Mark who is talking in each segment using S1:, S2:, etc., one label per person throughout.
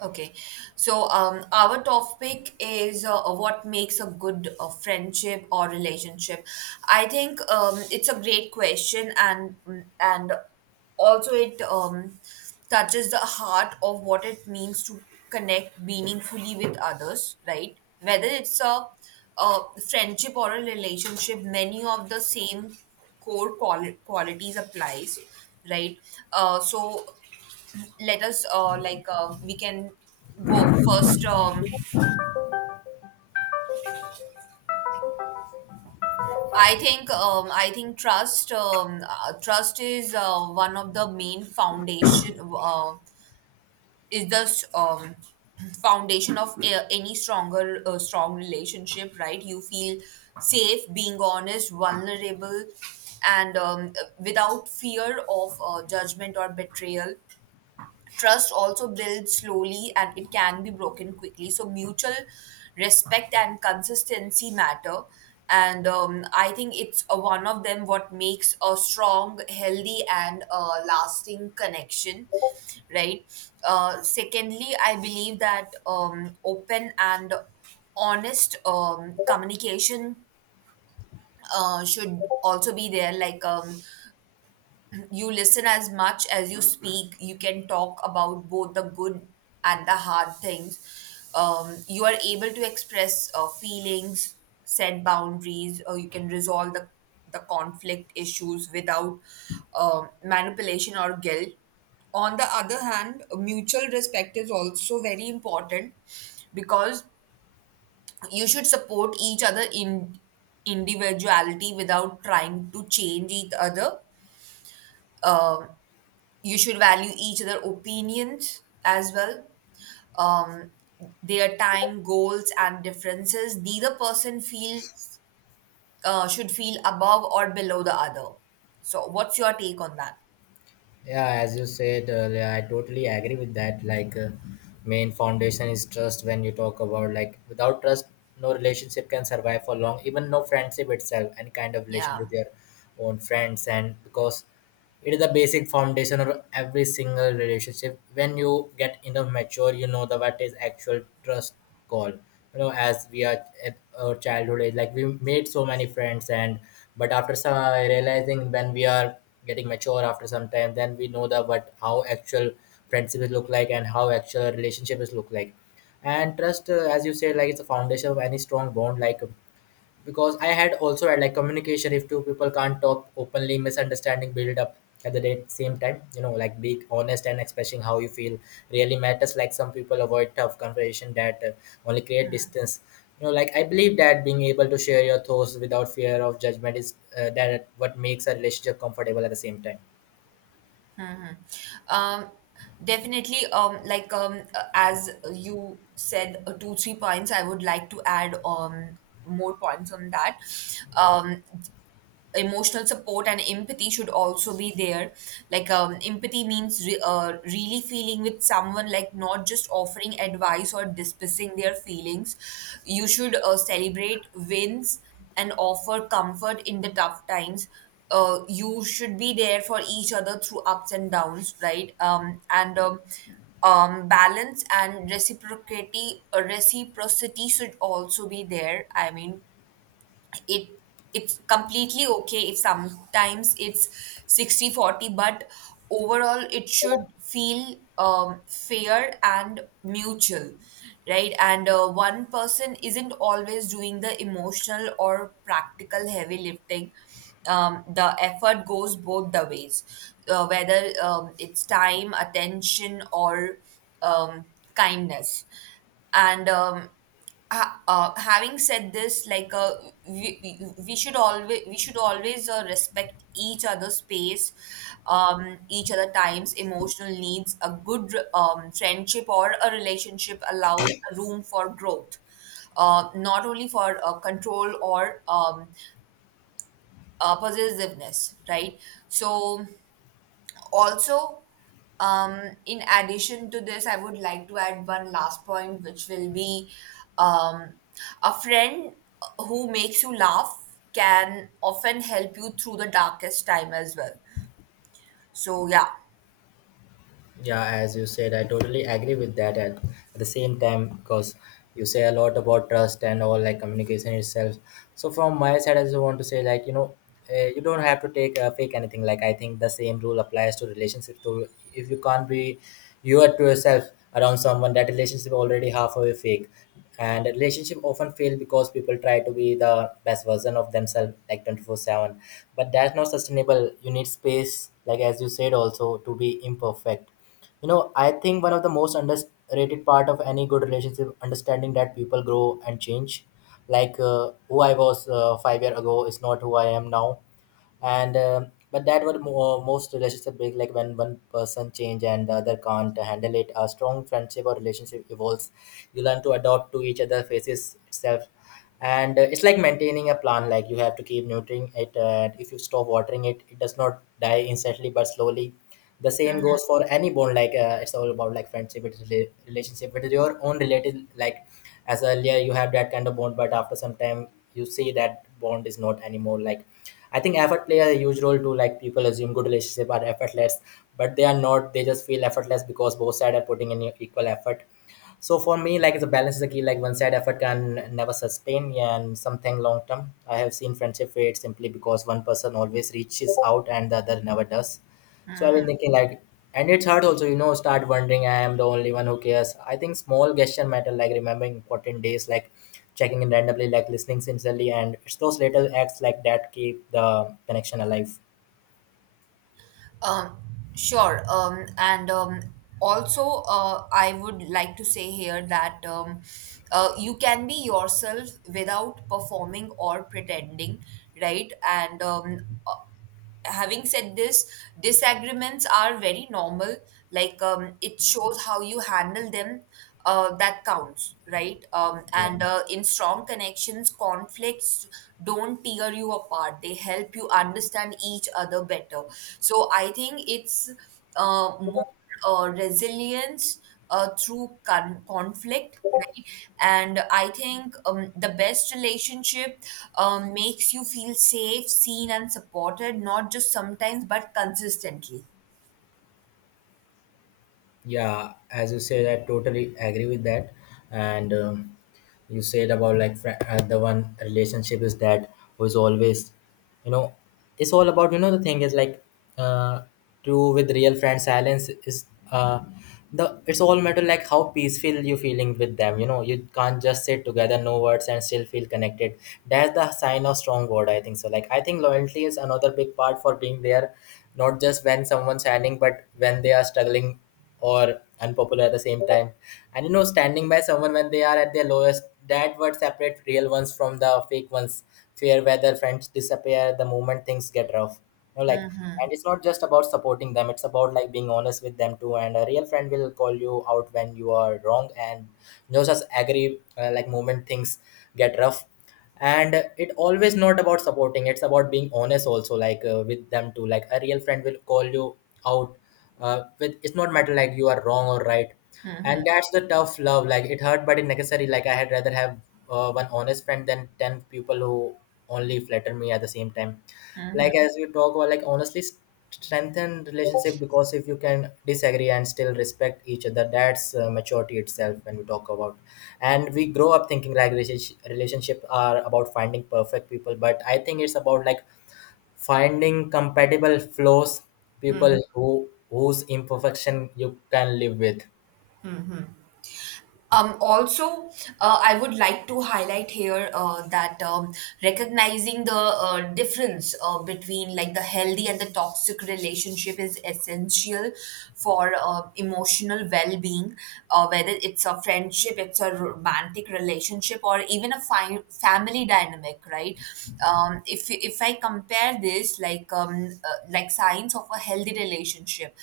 S1: Okay, so our topic is what makes a good friendship or relationship. I think it's a great question, and also it touches the heart of what it means to connect meaningfully with others, right? Whether it's a friendship or a relationship, many of the same core qualities applies, right? So let us we can go first. I think trust is one of the main foundation, is the foundation of any strong relationship, right? You feel safe being honest, vulnerable, and without fear of judgment or betrayal. Trust also builds slowly and it can be broken quickly. So, mutual respect and consistency matter. And I think it's one of them what makes a strong, healthy, and lasting connection, right? Secondly, I believe that open and honest communication should also be there. Like, you listen as much as you speak. You can talk about both the good and the hard things. You are able to express feelings, set boundaries, or you can resolve the conflict issues without manipulation or guilt. On the other hand, mutual respect is also very important, because you should support each other in individuality without trying to change each other. Um you should value each other opinions as well, um their time, goals, and differences. Neither person feels should feel above or below the other. So what's your take on that?
S2: Yeah, as you said earlier, I totally agree with that. Main foundation is trust. When you talk about like without trust, no relationship can survive for long. Even no friendship itself, any kind of relation
S1: Yeah.
S2: with your own friends. And because it is the basic foundation of every single relationship, when you get enough mature, you know the what is actual trust call, you know, as we are at our childhood age, like we made so many friends, and but after some realizing, when we are getting mature after some time, then we know the what how actual friendship is look like and how actual relationship is look like. And trust, as you said, like it's a foundation of any strong bond. Like because I had also had like communication, if two people can't talk openly, misunderstanding build up at the same time. You know, like being honest and expressing how you feel really matters. Like, some people avoid tough conversation that only create distance. You know, like I believe that being able to share your thoughts without fear of judgment is that what makes a relationship comfortable at the same time.
S1: um Definitely. Like, as you said, two three points I would like to add, more points on that. um Emotional support and empathy should also be there. Like, empathy means really feeling with someone, like not just offering advice or dismissing their feelings. You should celebrate wins and offer comfort in the tough times. You should be there for each other through ups and downs, right and Balance and reciprocity should also be there. I mean, it it's completely okay if sometimes it's 60/40, but overall it should feel fair and mutual, right and One person isn't always doing the emotional or practical heavy lifting. The effort goes both the ways, whether it's time, attention, or um, kindness. and um, Having said this, like, we, we we should always respect each other's space, each other times, emotional needs. A good friendship or a relationship allows room for growth, not only for control or possessiveness, right? So also, in addition to this, I would like to add one last point, which will be um, a friend who makes you laugh can often help you through the darkest time as well. So, yeah.
S2: Yeah, as you said, I totally agree with that. At the same time, because you say a lot about trust and all like communication itself. So from my side, I just want to say, like, you know, you don't have to take fake anything. Like I think the same rule applies to relationships. To if you can't be you are to yourself around someone, that relationship already halfway fake. And a relationship often fail because people try to be the best version of themselves like 24/7. But that's not sustainable. You need space, like as you said, also to be imperfect. You know, I think one of the most underrated part of any good relationship understanding that people grow and change. Like, who I was 5 years ago is not who I am now. And but that what most relationship break, like when one person change and the other can't handle it. A strong friendship or relationship evolves, you learn to adapt to each other faces itself. And it's like maintaining a plant. Like you have to keep nurturing it, and if you stop watering it, it does not die instantly but slowly. The same goes for any bond. Like it's all about like friendship, it's relationship, it is your own related. Like as earlier you have that kind of bond, but after some time you see that bond is not anymore. Like I think effort play a huge role too. Like people assume good relationship are effortless, but they are not. They just feel effortless because both sides are putting in equal effort. So for me, like it's a balance is a key. Like one side effort can never sustain, and something long term. I have seen friendship fade simply because one person always reaches out and the other never does. So I've been thinking, like, and it's hard also, you know, start wondering I am the only one who cares. I think small gesture matter, like remembering important days, like checking in randomly, like listening sincerely, and it's those little acts like that keep the connection alive.
S1: um, sure. And also, I would like to say here that you can be yourself without performing or pretending, right? And having said this, disagreements are very normal. Like, it shows how you handle them. That counts, right? Um,
S2: Yeah.
S1: and uh, in strong connections, conflicts don't tear you apart. They help you understand each other better. So I think it's more resilience through conflict, right? And I think the best relationship makes you feel safe, seen, and supported, not just sometimes but consistently.
S2: Yeah, as you said, I totally agree with that. And you said about like the one relationship is that was always, you know, it's all about, you know, the thing is like, uh, true with real friends. Silence is the it's all matter like how peaceful you feeling with them. You know, you can't just sit together, no words, and still feel connected. That's the sign of strong word, I think so. Like I think loyalty is another big part for being there, not just when someone's shining, but when they are struggling or unpopular at the same time. And you know, standing by someone when they are at their lowest, that would separate real ones from the fake ones. Fair weather friends disappear the moment things get rough. You know, like, and it's not just about supporting them; it's about like being honest with them too. And a real friend will call you out when you are wrong. And you know, just agree like moment things get rough, and it always not about supporting, it's about being honest also, like with them too. Like a real friend will call you out, with it's not matter like you are wrong or right. And that's the tough love. Like it hurt but it necessary. Like I had rather have one honest friend than 10 people who only flatter me at the same time. Like as we talk about like honestly strengthen relationship, because if you can disagree and still respect each other, that's maturity itself. When we talk about and we grow up thinking like relationship are about finding perfect people, but I think it's about like finding compatible flaws, people who whose imperfection you can live with.
S1: Also, I would like to highlight here that recognizing the difference between, like, the healthy and the toxic relationship is essential for emotional well-being, whether it's a friendship, it's a romantic relationship, or even a family dynamic, right? If I compare this, like, like signs of a healthy relationship,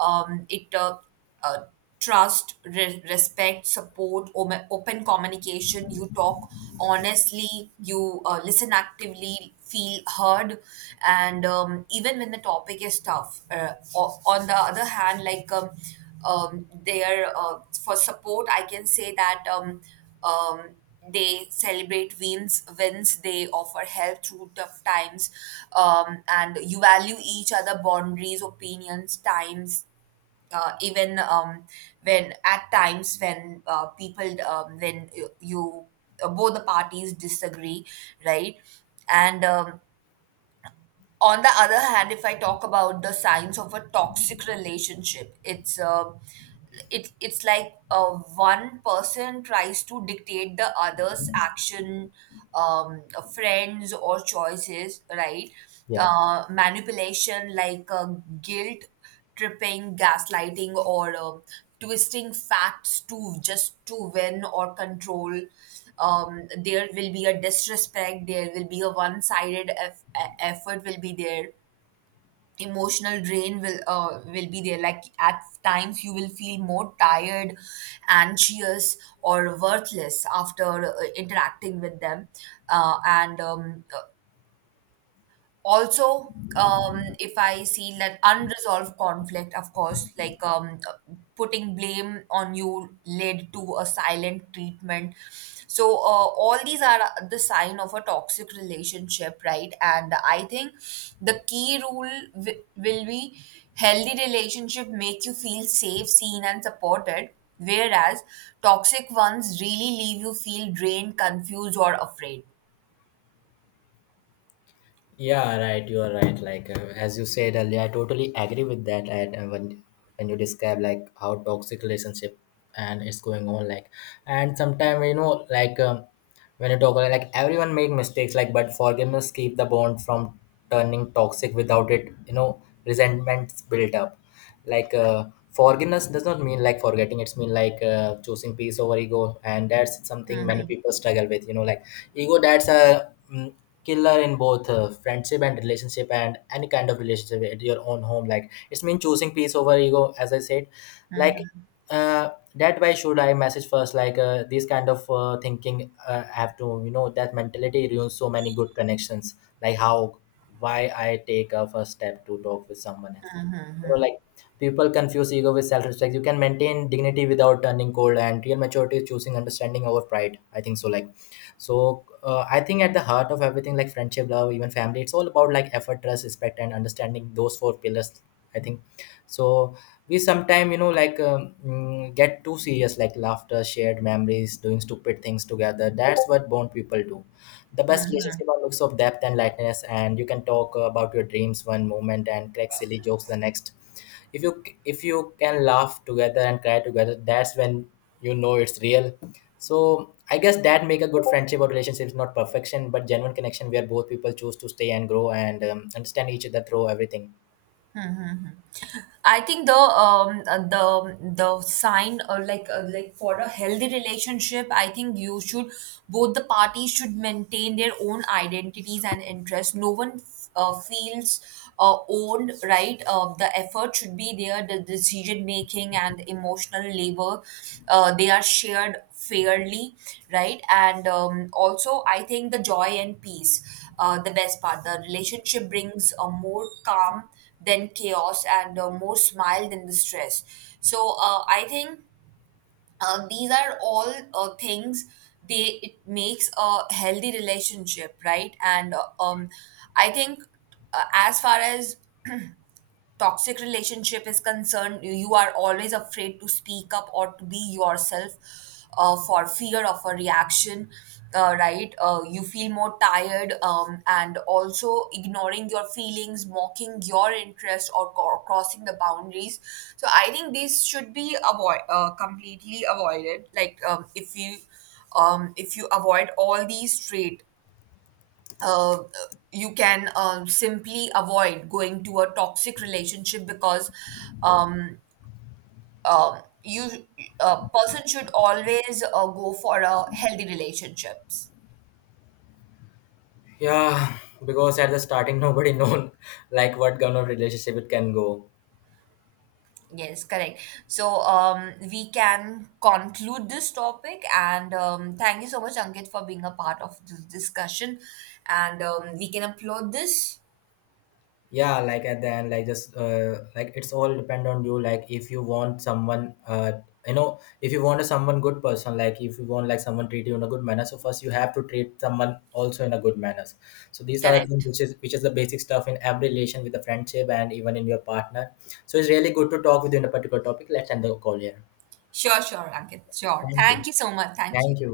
S1: it uh, trust, respect, support, open communication. You talk honestly, you listen actively, feel heard, and even when the topic is tough. On the other hand, like, there for support, I can say that um, they celebrate wins. Wins, they offer help through tough times, and you value each other boundaries, opinions, times, even when at times when people when you both the parties disagree, right? And on the other hand, if I talk about the signs of a toxic relationship, it's like, one person tries to dictate the other's action, um, friends, or choices, right?
S2: Yeah.
S1: Manipulation, like, guilt tripping, gaslighting, or twisting facts to just to win or control. There will be a disrespect. There will be a one-sided effort. Will be there. Emotional drain will be there. Like, at times you will feel more tired, anxious, or worthless after interacting with them, and also, if I see that unresolved conflict, of course, like, putting blame on you led to a silent treatment. So, all these are the sign of a toxic relationship, right? And I think the key rule will be, healthy relationship make you feel safe, seen, and supported, whereas toxic ones really leave you feel drained, confused, or afraid.
S2: Yeah, right, you are right. Like, as you said earlier, I totally agree with that. And when you describe like how toxic relationship and it's going on, like, and sometimes, you know, when you talk about like everyone make mistakes, like but forgiveness keep the bond from turning toxic. Without it, you know, resentments built up. Like, forgiveness does not mean like forgetting. It's mean like choosing peace over ego, and that's something many people struggle with. You know, like ego, that's a killer in both friendship and relationship and any kind of relationship at your own home. Like it's mean choosing peace over ego, as I said. Like that why should I message first, like this kind of thinking I have to, you know, that mentality ruins so many good connections. Like how, why I take a first step to talk with someone else? So like people confuse ego with self-respect. You can maintain dignity without turning cold, and real maturity is choosing understanding over pride, I think so. Like, so I think at the heart of everything, like friendship, love, even family, it's all about like effort, trust, respect, and understanding, those four pillars, I think so. We sometimes, you know, get too serious. Like laughter, shared memories, doing stupid things together, that's what bond people do. The best relationship are looks of depth and lightness, and you can talk about your dreams one moment and crack silly jokes the next. If you can laugh together and cry together, that's when you know it's real. So I guess that make a good friendship or relationships, not perfection but genuine connection, where both people choose to stay and grow and understand each other through everything.
S1: I think the sign, or like, like, for a healthy relationship, I think you should both the parties should maintain their own identities and interests. No one feels owned, right? The effort should be there, the decision making and emotional labor, they are shared fairly, right? And also, I think the joy and peace, the best part. The relationship brings a more calm than chaos and more smile than distress. So, I think these are all things they it makes a healthy relationship, right? And I think as far as toxic relationship is concerned, you are always afraid to speak up or to be yourself, for fear of a reaction. Right, you feel more tired, and also ignoring your feelings, mocking your interest, or crossing the boundaries. So I think these should be avoid completely avoided. Like, if you avoid all these traits, uh, you can simply avoid going to a toxic relationship, because um, you a person should always go for a healthy relationships.
S2: Yeah, because at the starting nobody known like what kind of relationship it can go.
S1: Yes, correct. So, we can conclude this topic, and thank you so much, Ankit, for being a part of this discussion. And we can upload this.
S2: Yeah, like at the end, like just, like it's all depend on you. Like if you want someone, you know, if you want a someone good person, like if you want like someone treat you in a good manner, so first you have to treat someone also in a good manners. So these are the things
S1: Correct.
S2: which is the basic stuff in every relation with a friendship and even in your partner. So it's really good to talk within a particular topic. Let's end the call here.
S1: Sure, sure, Ankit. Sure.
S2: Thank you.
S1: Thank you so much. Thank you.
S2: Thank you.